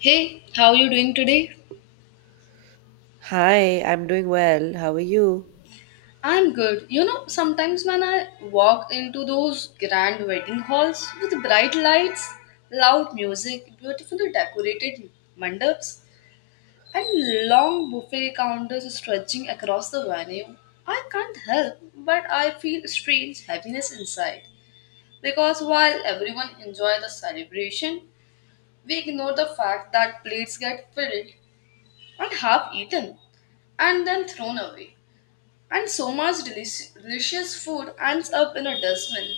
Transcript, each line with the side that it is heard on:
left: Hey, how you doing today?
right: Hi, I'm doing well. How are you?
left: I'm good. You know, sometimes when I walk into those grand wedding halls with bright lights, loud music, beautifully decorated mandaps, and long buffet counters stretching across the venue, I can't help but I feel strange happiness inside. Because while everyone enjoys the celebration, we ignore the fact that plates get filled and half eaten and then thrown away. And so much delicious food ends up in a dustbin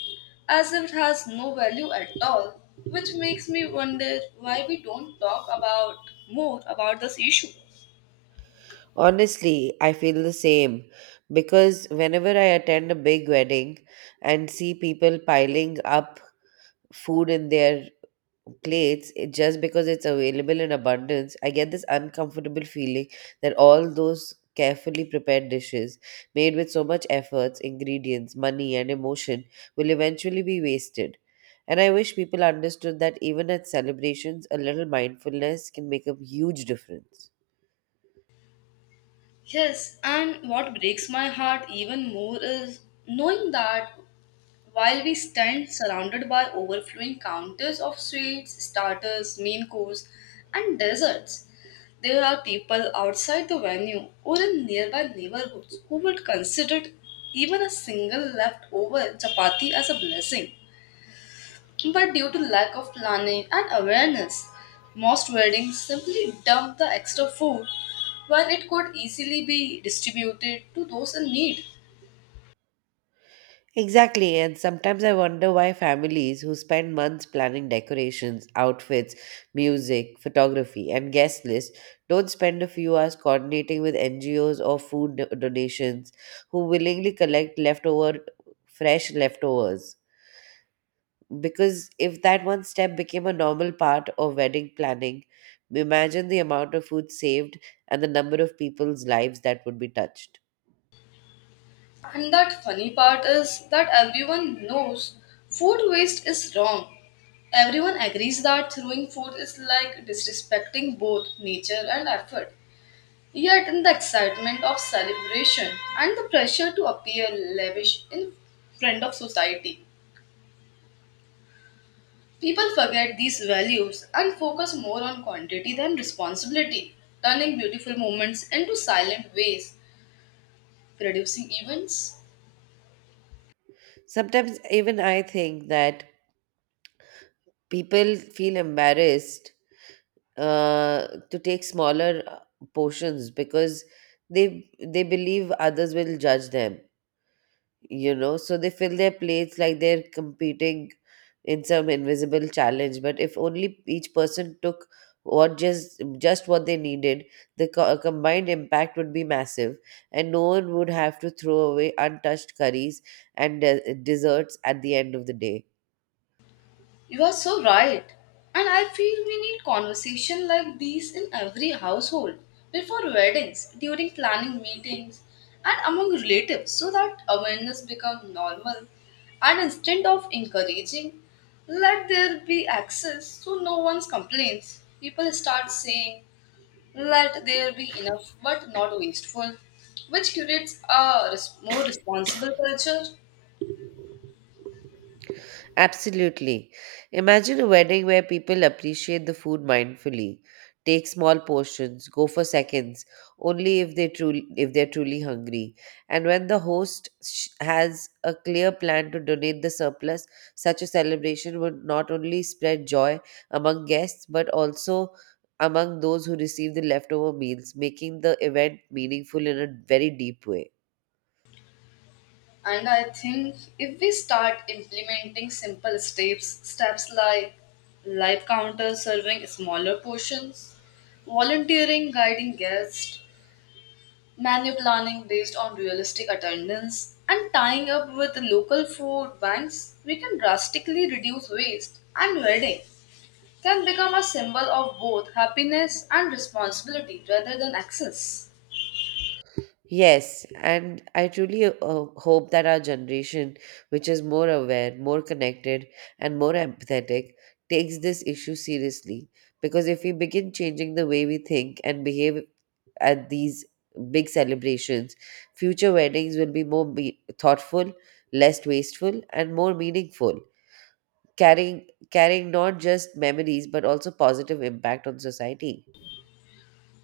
left: as if it has no value at all, which makes me wonder why we don't talk about more about this issue.
right: Honestly, I feel the same because whenever I attend a big wedding and see people piling up food in their plates, it, just because it's available in abundance, I get this uncomfortable feeling that all those carefully prepared dishes made with so much efforts, ingredients, money and emotion will eventually be wasted. And I wish people understood that even at celebrations a little mindfulness can make a huge difference.
left: Yes, and what breaks my heart even more is knowing that while we stand surrounded by overflowing counters of sweets, starters, main course, and desserts, there are people outside the venue or in nearby neighborhoods who would consider even a single leftover chapati as a blessing. But due to lack of planning and awareness, most weddings simply dump the extra food when it could easily be distributed to those in need.
right: Exactly, and sometimes I wonder why families who spend months planning decorations, outfits, music, photography, and guest lists don't spend a few hours coordinating with NGOs or donations who willingly collect leftover, fresh leftovers. Because if that one step became a normal part of wedding planning, imagine the amount of food saved and the number of people's lives that would be touched.
left: And that funny part is that everyone knows food waste is wrong. Everyone agrees that throwing food is like disrespecting both nature and effort. Yet, in the excitement of celebration and the pressure to appear lavish in front of society, people forget these values and focus more on quantity than responsibility, turning beautiful moments into silent ways, producing events.
right: Sometimes even I think that people feel embarrassed to take smaller portions because they they believe others will judge them, so they fill their plates like they're competing in some invisible challenge. But if only each person took what just what they needed, the combined impact would be massive, and no one would have to throw away untouched curries and desserts at the end of the day.
left: You are so right. And I feel we need conversation like these in every household, before weddings, during planning meetings, and among relatives so that awareness becomes normal. And instead of encouraging, let there be access so no one's complaints. People start saying, let there be enough but not wasteful, which creates a more responsible culture.
right: Absolutely. Imagine a wedding where people appreciate the food mindfully, take small portions, go for seconds only if they're truly hungry, and when the host has a clear plan to donate the surplus, such a celebration would not only spread joy among guests but also among those who receive the leftover meals, making the event meaningful in a very deep way.
left: And I think if we start implementing simple steps, steps like light counters serving smaller portions, volunteering guiding guests, menu planning based on realistic attendance, and tying up with local food banks, we can drastically reduce waste. And wedding can become a symbol of both happiness and responsibility rather than excess.
right: Yes, and I truly hope that our generation, which is more aware, more connected, and more empathetic, takes this issue seriously. Because if we begin changing the way we think and behave at these big celebrations, future weddings will be more thoughtful, less wasteful, and more meaningful, carrying not just memories but also positive impact on society.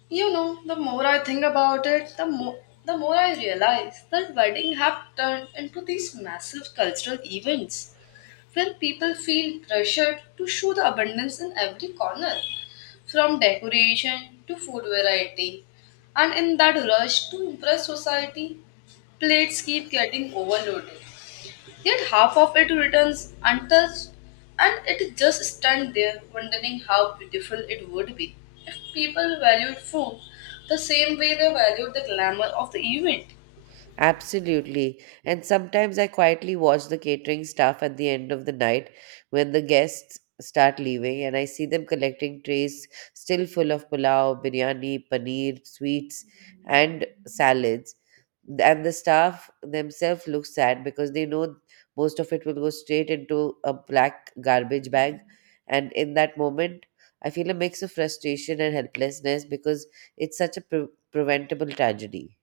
left: You know, the more I think about it, the more I realize that weddings have turned into these massive cultural events where people feel pressured to show the abundance in every corner, from decoration to food variety. And in that rush to impress society, plates keep getting overloaded. Yet half of it returns untouched, and it just stands there wondering how beautiful it would be if people valued food the same way they valued the glamour of the event.
right: Absolutely. And sometimes I quietly watch the catering staff at the end of the night when the guests start leaving, and I see them collecting trays still full of pulao, biryani, paneer, sweets, and salads. And the staff themselves look sad because they know most of it will go straight into a black garbage bag. And in that moment, I feel a mix of frustration and helplessness because it's such a preventable tragedy.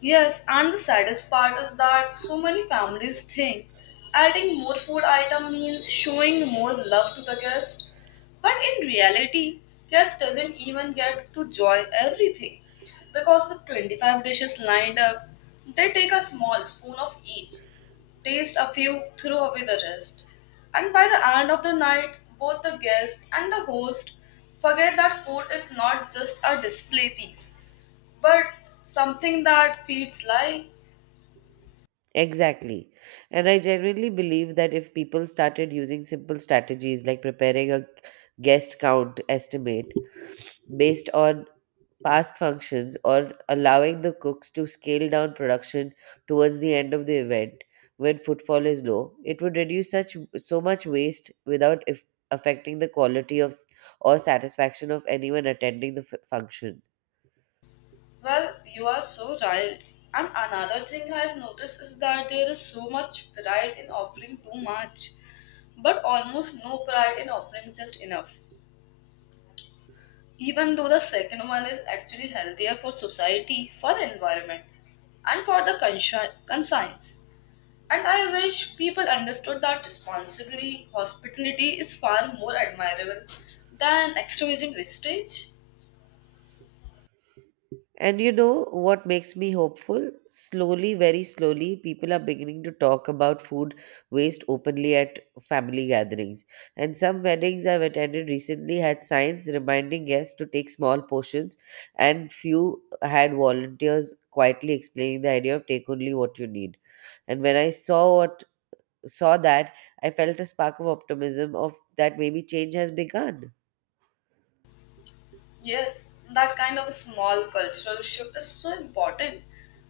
left: Yes, and the saddest part is that so many families think adding more food item means showing more love to the guest. But in reality, guest doesn't even get to enjoy everything because with 25 dishes lined up, they take a small spoon of each, taste a few, throw away the rest. And by the end of the night, both the guest and the host forget that food is not just a display piece, but something that feeds lives.
right: Exactly. And I genuinely believe that if people started using simple strategies like preparing a guest count estimate based on past functions, or allowing the cooks to scale down production towards the end of the event when footfall is low, it would reduce such so much waste without if affecting the quality or satisfaction of anyone attending the function.
left: Well, you are so right. And another thing I've noticed is that there is so much pride in offering too much, but almost no pride in offering just enough. Even though the second one is actually healthier for society, for the environment, and for the conscience. And I wish people understood that responsibly hospitality is far more admirable than extravagant wastage.
right: And you know what makes me hopeful? Slowly, very slowly, people are beginning to talk about food waste openly at family gatherings. And some weddings I've attended recently had signs reminding guests to take small portions, and few had volunteers quietly explaining the idea of take only what you need. And when I saw that, I felt a spark of optimism, of that maybe change has begun.
left: Yes, that kind of a small cultural shift is so important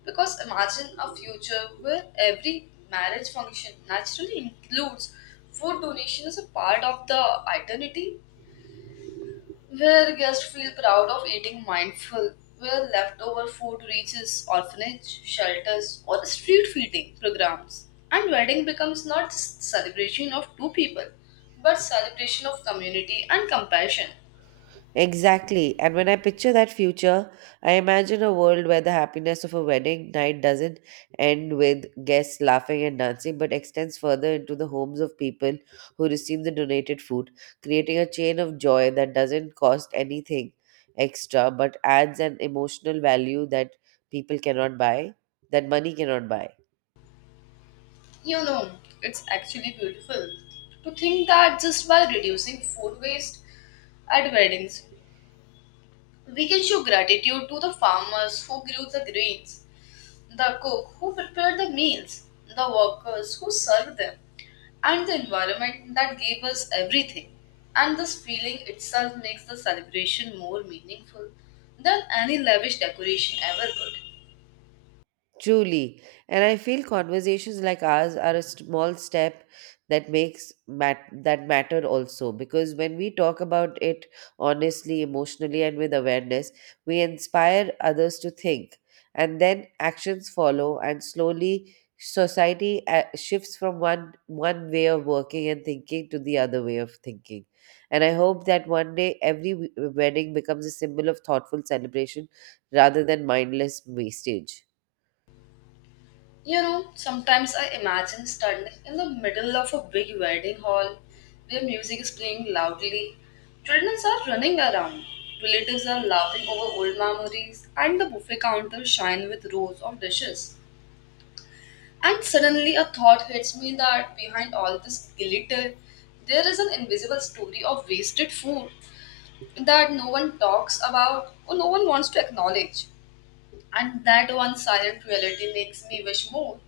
left: because imagine a future where every marriage function naturally includes food donation as a part of the identity, where guests feel proud of eating mindful, where leftover food reaches orphanage, shelters, or street feeding programs. And wedding becomes not just celebration of two people, but celebration of community and compassion.
right: Exactly. And when I picture that future, I imagine a world where the happiness of a wedding night doesn't end with guests laughing and dancing, but extends further into the homes of people who receive the donated food, creating a chain of joy that doesn't cost anything extra but adds an emotional value that people cannot buy, that money cannot buy.
left: You know, it's actually beautiful to think that just by reducing food waste at weddings, we can show gratitude to the farmers who grew the grains, the cook who prepared the meals, the workers who served them, and the environment that gave us everything. And this feeling itself makes the celebration more meaningful than any lavish decoration ever could.
right: Truly. And I feel conversations like ours are a small step that that matter also, because when we talk about it honestly, emotionally and with awareness, we inspire others to think, and then actions follow, and slowly society shifts from one way of working and thinking to the other way of thinking. And I hope that one day every wedding becomes a symbol of thoughtful celebration rather than mindless wastage.
left: You know, sometimes I imagine standing in the middle of a big wedding hall where music is playing loudly, children are running around, relatives are laughing over old memories, and the buffet counters shine with rows of dishes. And suddenly a thought hits me that behind all this glitter, there is an invisible story of wasted food that no one talks about or no one wants to acknowledge. And that one silent reality makes me wish more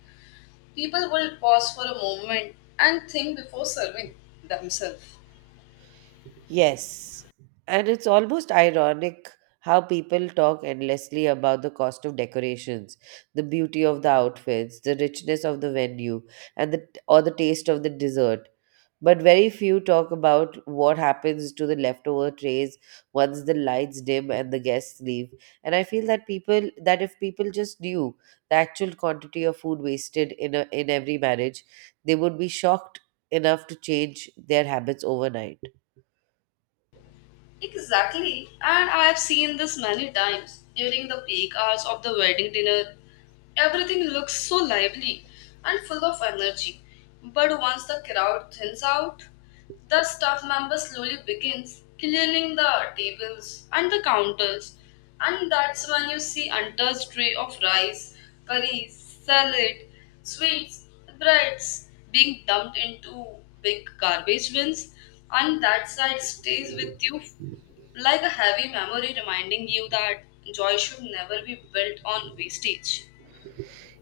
left: people will pause for a moment and think before serving themselves.
right: Yes, and it's almost ironic how people talk endlessly about the cost of decorations, the beauty of the outfits, the richness of the venue, and the taste of the dessert. But very few talk about what happens to the leftover trays once the lights dim and the guests leave. And I feel that people that if people just knew the actual quantity of food wasted in a, in every marriage, they would be shocked enough to change their habits overnight.
left: Exactly, and I have seen this many times during the peak hours of the wedding dinner. Everything looks so lively and full of energy, but once the crowd thins out, the staff member slowly begins clearing the tables and the counters, and that's when you see untouched tray of rice, curries, salad, sweets, breads being dumped into big garbage bins, and that sight stays with you like a heavy memory reminding you that joy should never be built on wastage.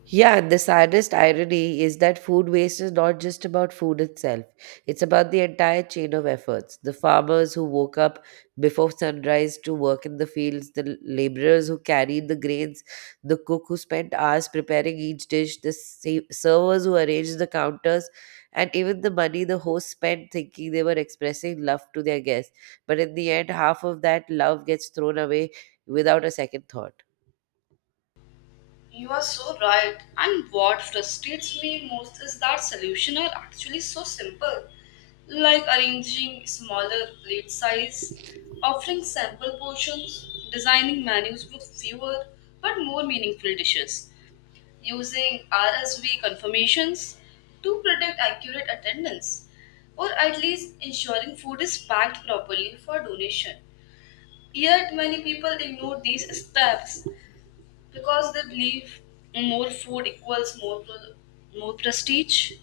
right: Yeah, the saddest irony is that food waste is not just about food itself. It's about the entire chain of efforts. The farmers who woke up before sunrise to work in the fields, the laborers who carried the grains, the cook who spent hours preparing each dish, the servers who arranged the counters, and even the money the hosts spent thinking they were expressing love to their guests. But in the end, half of that love gets thrown away without a second thought.
left: You are so right. And what frustrates me most is that solutions are actually so simple, like arranging smaller plate size, offering sample portions, designing menus with fewer but more meaningful dishes, using RSV confirmations to predict accurate attendance, or at least ensuring food is packed properly for donation. Yet many people ignore these steps because they believe more food equals more prestige.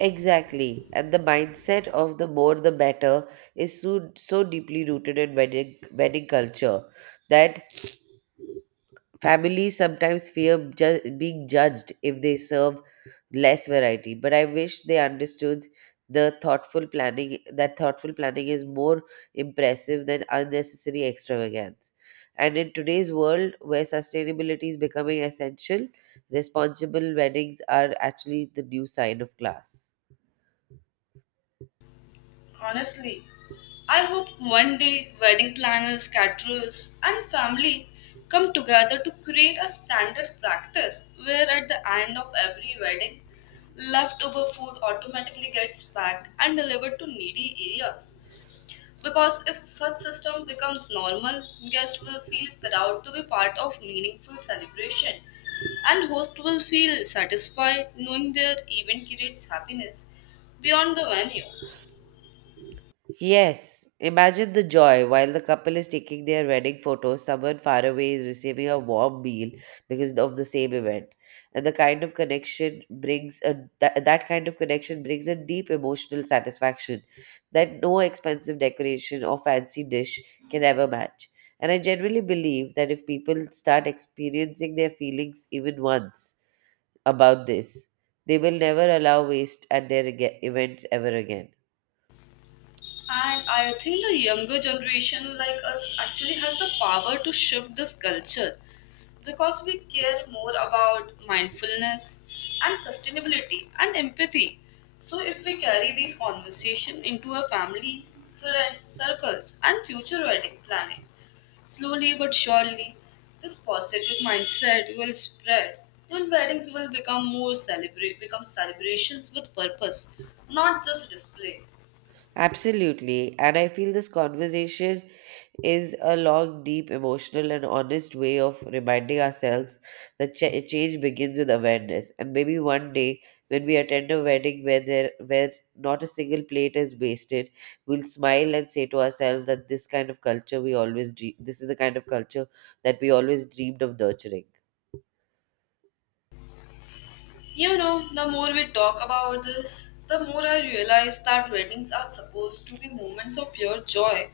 right: Exactly. And the mindset of the more the better is so, so deeply rooted in wedding culture that families sometimes fear being judged if they serve less variety. But I wish they understood the thoughtful planning that thoughtful planning is more impressive than unnecessary extravagance. And in today's world where sustainability is becoming essential, responsible weddings are actually the new sign of class.
left: Honestly, I hope one day wedding planners, caterers, and family come together to create a standard practice where at the end of every wedding, leftover food automatically gets packed and delivered to needy areas. Because if such system becomes normal, guests will feel proud to be part of meaningful celebration and host will feel satisfied knowing their event creates happiness beyond the venue.
right: Yes, imagine the joy: while the couple is taking their wedding photos, someone far away is receiving a warm meal because of the same event, and the kind of connection brings a that, that kind of connection brings a deep emotional satisfaction that no expensive decoration or fancy dish can ever match. And I generally believe that if people start experiencing their feelings even once about this, they will never allow waste at their events ever again.
left: And I think the younger generation like us actually has the power to shift this culture because we care more about mindfulness and sustainability and empathy. So if we carry these conversation into our families, friends, circles and future wedding planning, slowly but surely this positive mindset will spread and weddings will become more celebrate become celebrations with purpose, not just display.
right: Absolutely. And I feel this conversation is a long, deep, emotional, and honest way of reminding ourselves that change begins with awareness. And maybe one day, when we attend a wedding where not a single plate is wasted, we'll smile and say to ourselves that this is the kind of culture that we always dreamed of nurturing.
left: You know, the more we talk about this, the more I realize that weddings are supposed to be moments of pure joy,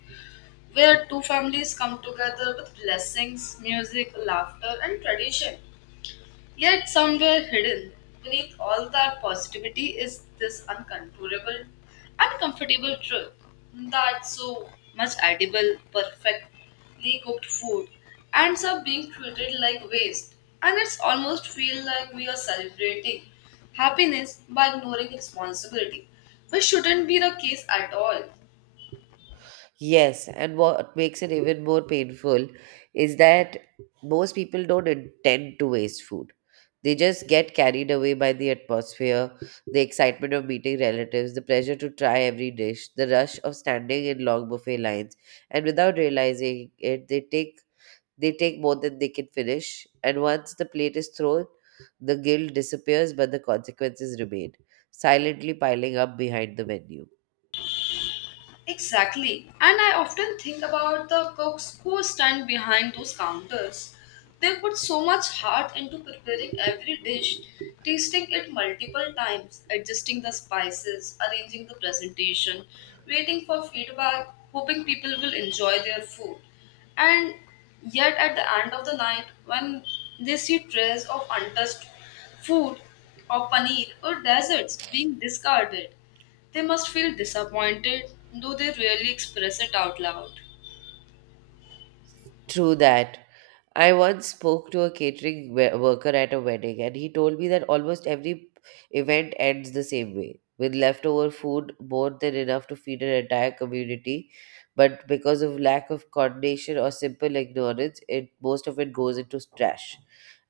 left: where two families come together with blessings, music, laughter, and tradition. Yet, somewhere hidden beneath all that positivity is this uncontrollable, uncomfortable truth that so much edible, perfectly cooked food ends up being treated like waste, and it's almost feel like we are celebrating happiness by ignoring responsibility, which shouldn't be the case at all.
right: Yes, and what makes it even more painful is that most people don't intend to waste food. They just get carried away by the atmosphere, the excitement of meeting relatives, the pleasure to try every dish, the rush of standing in long buffet lines, and without realizing it, they take more than they can finish. And once the plate is thrown, the guilt disappears, but the consequences remain, silently piling up behind the menu.
left: Exactly. And I often think about the cooks who stand behind those counters. They put so much heart into preparing every dish, tasting it multiple times, adjusting the spices, arranging the presentation, waiting for feedback, hoping people will enjoy their food. And yet, at the end of the night, when they see trays of untouched food or paneer or desserts being discarded, they must feel disappointed, though they rarely express it out loud.
right: True that. I once spoke to a catering worker at a wedding, and he told me that almost every event ends the same way, with leftover food more than enough to feed an entire community. But because of lack of coordination or simple ignorance, it most of it goes into trash.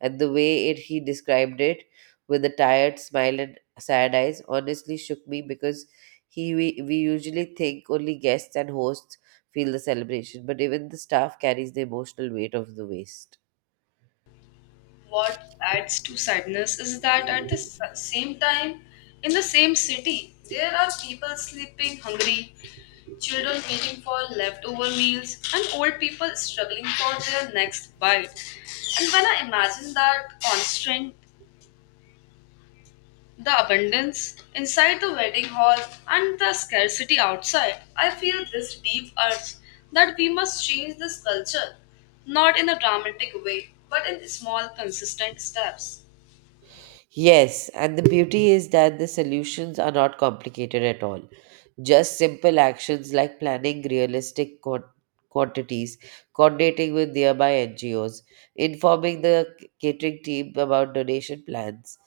right: And the way it he described it, with a tired smile and sad eyes, honestly shook me, because we usually think only guests and hosts feel the celebration, but even the staff carries the emotional weight of the waste.
left: What adds to sadness is that at the same time, in the same city, there are people sleeping hungry, children waiting for leftover meals, and old people struggling for their next bite. And when I imagine that constant The abundance inside the wedding hall and the scarcity outside. I feel this deep urge that we must change this culture, not in a dramatic way, but in small, consistent steps.
right: Yes, and the beauty is that the solutions are not complicated at all. Just simple actions like planning realistic quantities, coordinating with nearby NGOs, informing the catering team about donation plans,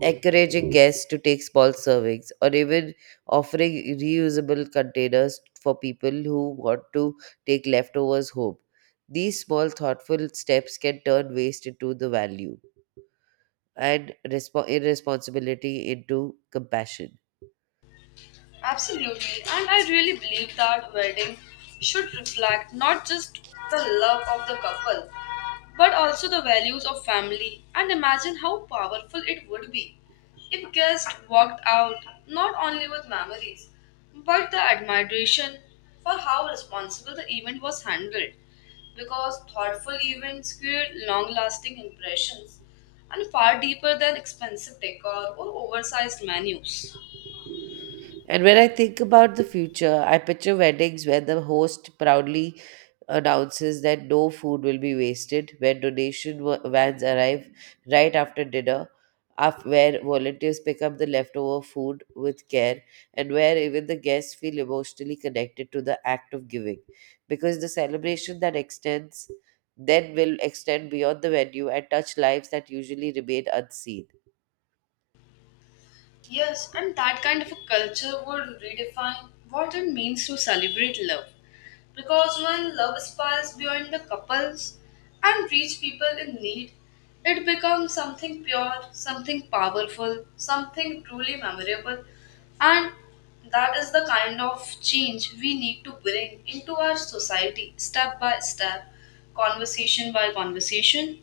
right: encouraging guests to take small servings, or even offering reusable containers for people who want to take leftovers home. These small, thoughtful steps can turn waste into the value and irresponsibility into compassion.
left: Absolutely, and I really believe that wedding should reflect not just the love of the couple, but also the values of family. And imagine how powerful it would be if guests walked out not only with memories, but the admiration for how responsible the event was handled. Because thoughtful events create long-lasting impressions and far deeper than expensive decor or oversized menus.
right: And when I think about the future, I picture weddings where the host proudly announces that no food will be wasted, when donation vans arrive right after dinner, where volunteers pick up the leftover food with care, and where even the guests feel emotionally connected to the act of giving. Because the celebration that extends then will extend beyond the venue and touch lives that usually remain unseen.
left: Yes, and that kind of a culture would redefine what it means to celebrate love. Because when love spirals beyond the couples and reach people in need, it becomes something pure, something powerful, something truly memorable. And that is the kind of change we need to bring into our society step by step, conversation by conversation.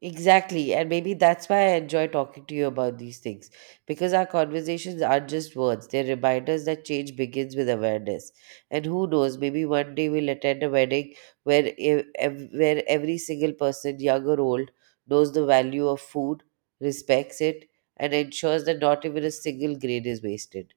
right: Exactly. And maybe that's why I enjoy talking to you about these things, because our conversations aren't just words, they're reminders that change begins with awareness. And who knows, maybe one day we'll attend a wedding where where every single person, young or old, knows the value of food, respects it, and ensures that not even a single grain is wasted.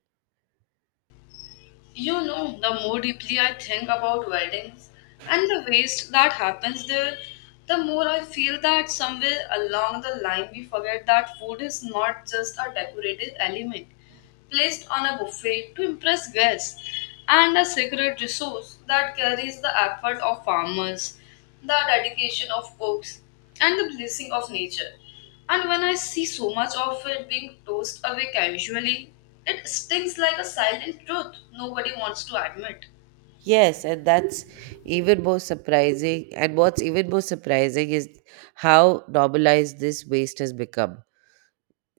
left: You know, the more deeply I think about weddings and the waste that happens there, the more I feel that somewhere along the line we forget that food is not just a decorative element placed on a buffet to impress guests and a sacred resource that carries the effort of farmers, the dedication of cooks, and the blessing of nature. And when I see so much of it being tossed away casually, it stings like a silent truth nobody wants to admit.
right: Yes, and that's even more surprising. And what's even more surprising is how normalized this waste has become,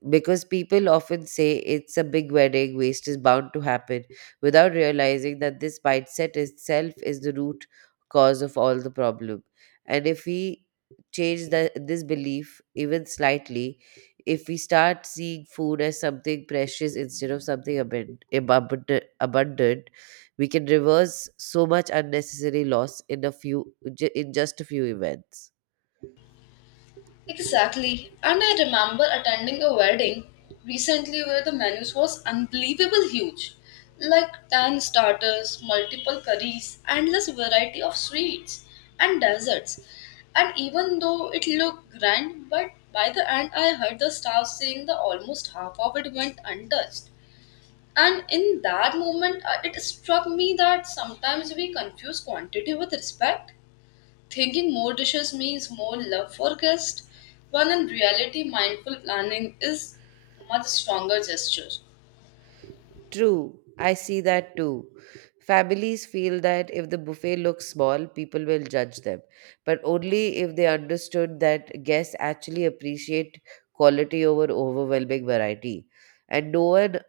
right: because people often say it's a big wedding, waste is bound to happen, without realizing that this mindset itself is the root cause of all the problem. And if we change this belief even slightly, if we start seeing food as something precious instead of something abundant, we can reverse so much unnecessary loss in in just a few events.
left: Exactly. And I remember attending a wedding recently where the menu was unbelievable huge. Like 10 starters, multiple curries, endless variety of sweets and desserts. And even though it looked grand, but by the end I heard the staff saying that almost half of it went untouched. And in that moment, it struck me that sometimes we confuse quantity with respect, thinking more dishes means more love for guests, when in reality, mindful planning is much stronger gesture.
right: True, I see that too. Families feel that if the buffet looks small, people will judge them, but only if they understood that guests actually appreciate quality over overwhelming variety. And no one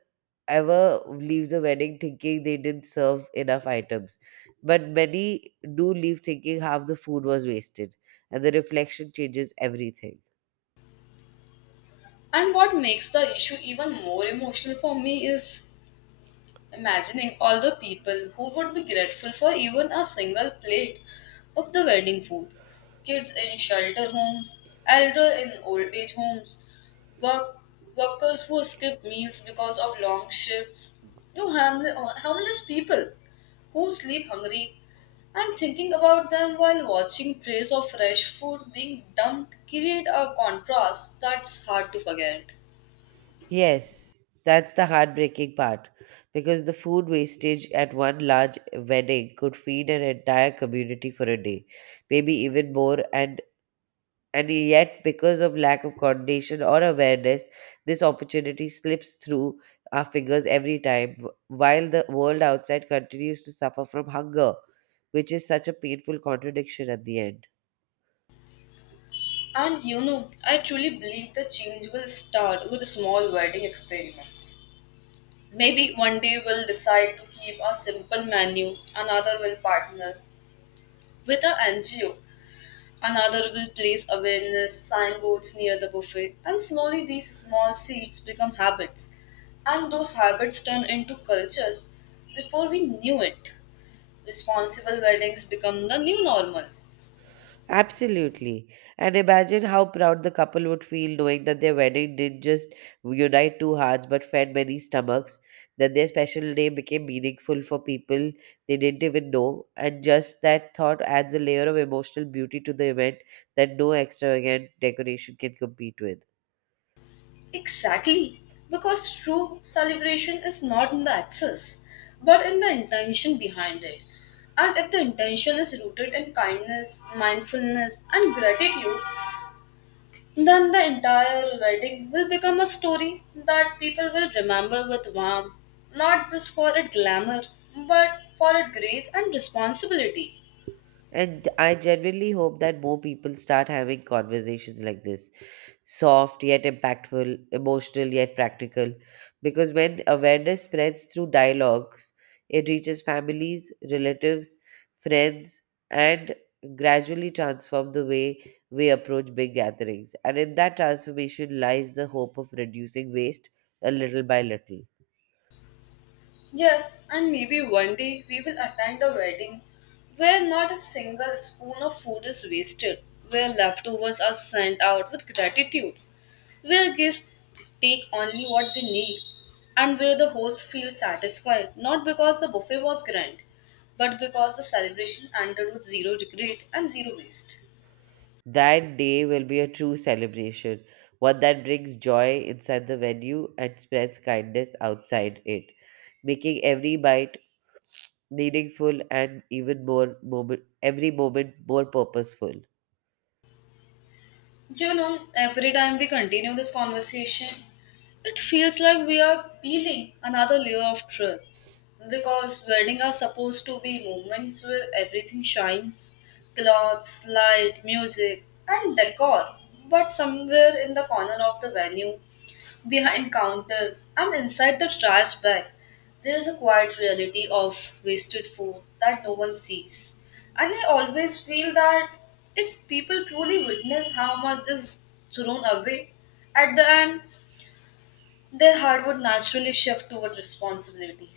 right: ever leaves a wedding thinking they didn't serve enough items. But many do leave thinking half the food was wasted, and the reflection changes everything.
left: And what makes the issue even more emotional for me is imagining all the people who would be grateful for even a single plate of the wedding food. Kids in shelter homes, elder in old age homes, work, workers who skip meals because of long shifts, to homeless people who sleep hungry and thinking about them while watching trays of fresh food being dumped create a contrast that's hard to forget.
right: Yes, that's the heartbreaking part because the food wastage at one large wedding could feed an entire community for a day, maybe even more, and yet because of lack of coordination or awareness, this opportunity slips through our fingers every time while the world outside continues to suffer from hunger, which is such a painful contradiction at the end.
left: And you know, I truly believe the change will start with small wedding experiments. Maybe one day we'll decide to keep a simple menu, another will partner with a NGO, another will place awareness signboards near the buffet, and slowly these small seeds become habits. And those habits turn into culture before we knew it. Responsible weddings become the new normal.
right: Absolutely. And imagine how proud the couple would feel knowing that their wedding didn't just unite two hearts but fed many stomachs, that their special day became meaningful for people they didn't even know. And just that thought adds a layer of emotional beauty to the event that no extravagant decoration can compete with.
left: Exactly, because true celebration is not in the access, but in the intention behind it. And if the intention is rooted in kindness, mindfulness, and gratitude, then the entire wedding will become a story that people will remember with warmth, not just for its glamour, but for its grace and responsibility.
right: And I genuinely hope that more people start having conversations like this, soft yet impactful, emotional yet practical. Because when awareness spreads through dialogues, it reaches families, relatives, friends, and gradually transform the way we approach big gatherings. And in that transformation lies the hope of reducing waste a little by little.
left: Yes, and maybe one day we will attend a wedding where not a single spoon of food is wasted, where leftovers are sent out with gratitude, where guests take only what they need, and where the host feels satisfied not because the buffet was grand, but because the celebration ended with zero regret and zero waste.
right: That day will be a true celebration, one that brings joy inside the venue and spreads kindness outside it, making every bite meaningful and every moment more purposeful.
left: You know, every time we continue this conversation, it feels like we are peeling another layer of truth. Because weddings are supposed to be moments where everything shines clothes, light, music, and decor. But somewhere in the corner of the venue, behind counters and inside the trash bag, there is a quiet reality of wasted food that no one sees. And I always feel that if people truly witness how much is thrown away, at the end, their heart would naturally shift toward responsibility.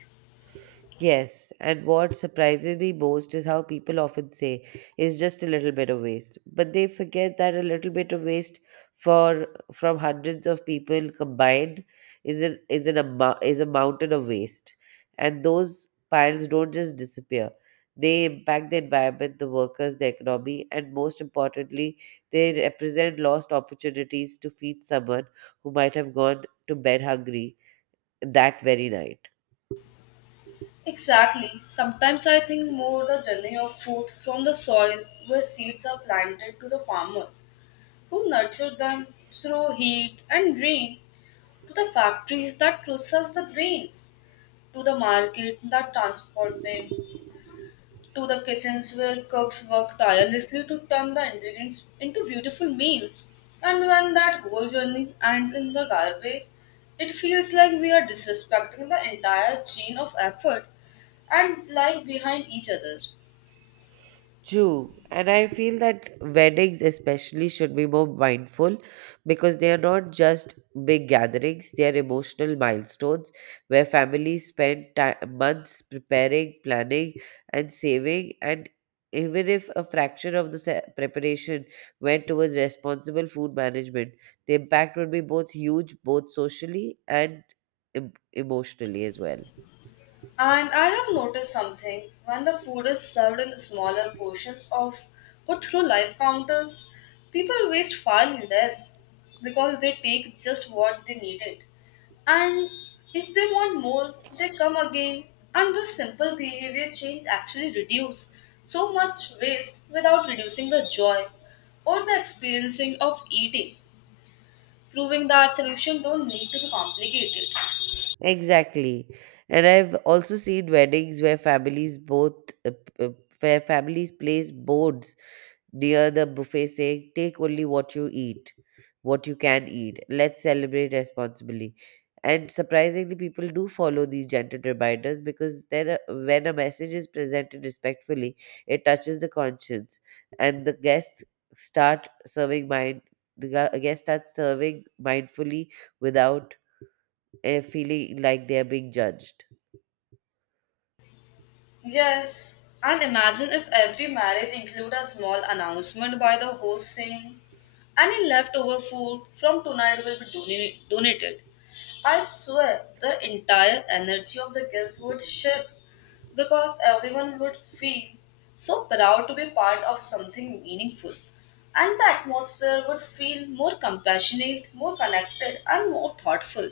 right: Yes, and what surprises me most is how people often say it's just a little bit of waste, but they forget that a little bit of waste for from hundreds of people combined is a mountain of waste, and those piles don't just disappear. They impact the environment, the workers, the economy, and most importantly, they represent lost opportunities to feed someone who might have gone to bed hungry that very night.
left: Exactly. Sometimes I think more the journey of food from the soil where seeds are planted to the farmers who nurture them through heat and rain to the factories that process the grains, to the market that transport them, to the kitchens where cooks work tirelessly to turn the ingredients into beautiful meals. And when that whole journey ends in the garbage, it feels like we are disrespecting the entire chain of effort and life behind each other.
right: True. And I feel that weddings, especially, should be more mindful because they are not just big gatherings, they are emotional milestones where families spend ti months preparing, planning, and saving. And even if a fraction of preparation went towards responsible food management, the impact would be both huge, both socially and emotionally as well.
left: And I have noticed something when the food is served in smaller portions of or through live counters, people waste far less because they take just what they needed. And if they want more, they come again. And this simple behavior change actually reduce so much waste without reducing the joy or the experiencing of eating, proving that solution don't need to be complicated.
right: Exactly. And I've also seen weddings where uh, p- uh, where families place boards near the buffet saying take only what you eat, what you can eat. Let's celebrate responsibly. And surprisingly people do follow these gentle reminders because then when a message is presented respectfully, it touches the conscience and start serving mind the guests start serving mindfully without feeling like they are being judged.
left: Yes, and imagine if every marriage include a small announcement by the host saying, any leftover food from tonight will be donated. I swear the entire energy of the guests would shift because everyone would feel so proud to be part of something meaningful. And the atmosphere would feel more compassionate, more connected, and more thoughtful.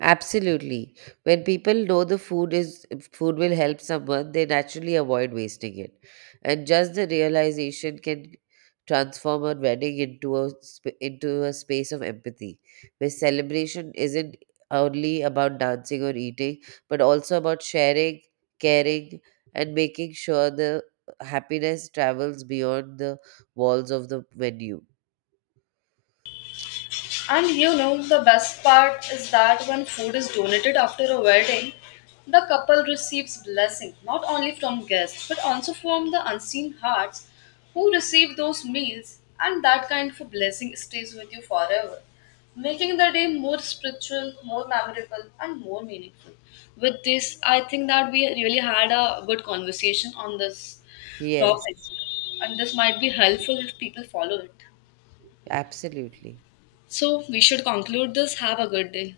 right: Absolutely. When people know the food will help someone, they naturally avoid wasting it. And just the realization can transform a wedding into into a space of empathy, where celebration isn't only about dancing or eating, but also about sharing, caring, and making sure the happiness travels beyond the walls of the venue.
left: And you know, the best part is that when food is donated after a wedding, the couple receives blessing not only from guests but also from the unseen hearts who receive those meals, and that kind of a blessing stays with you forever, making the day more spiritual, more memorable, and more meaningful. With this, I think that we really had a good conversation on this topic,
right: Yes,
left: and this might be helpful if people follow it.
right: absolutely.
left: So we should conclude this. Have a good day.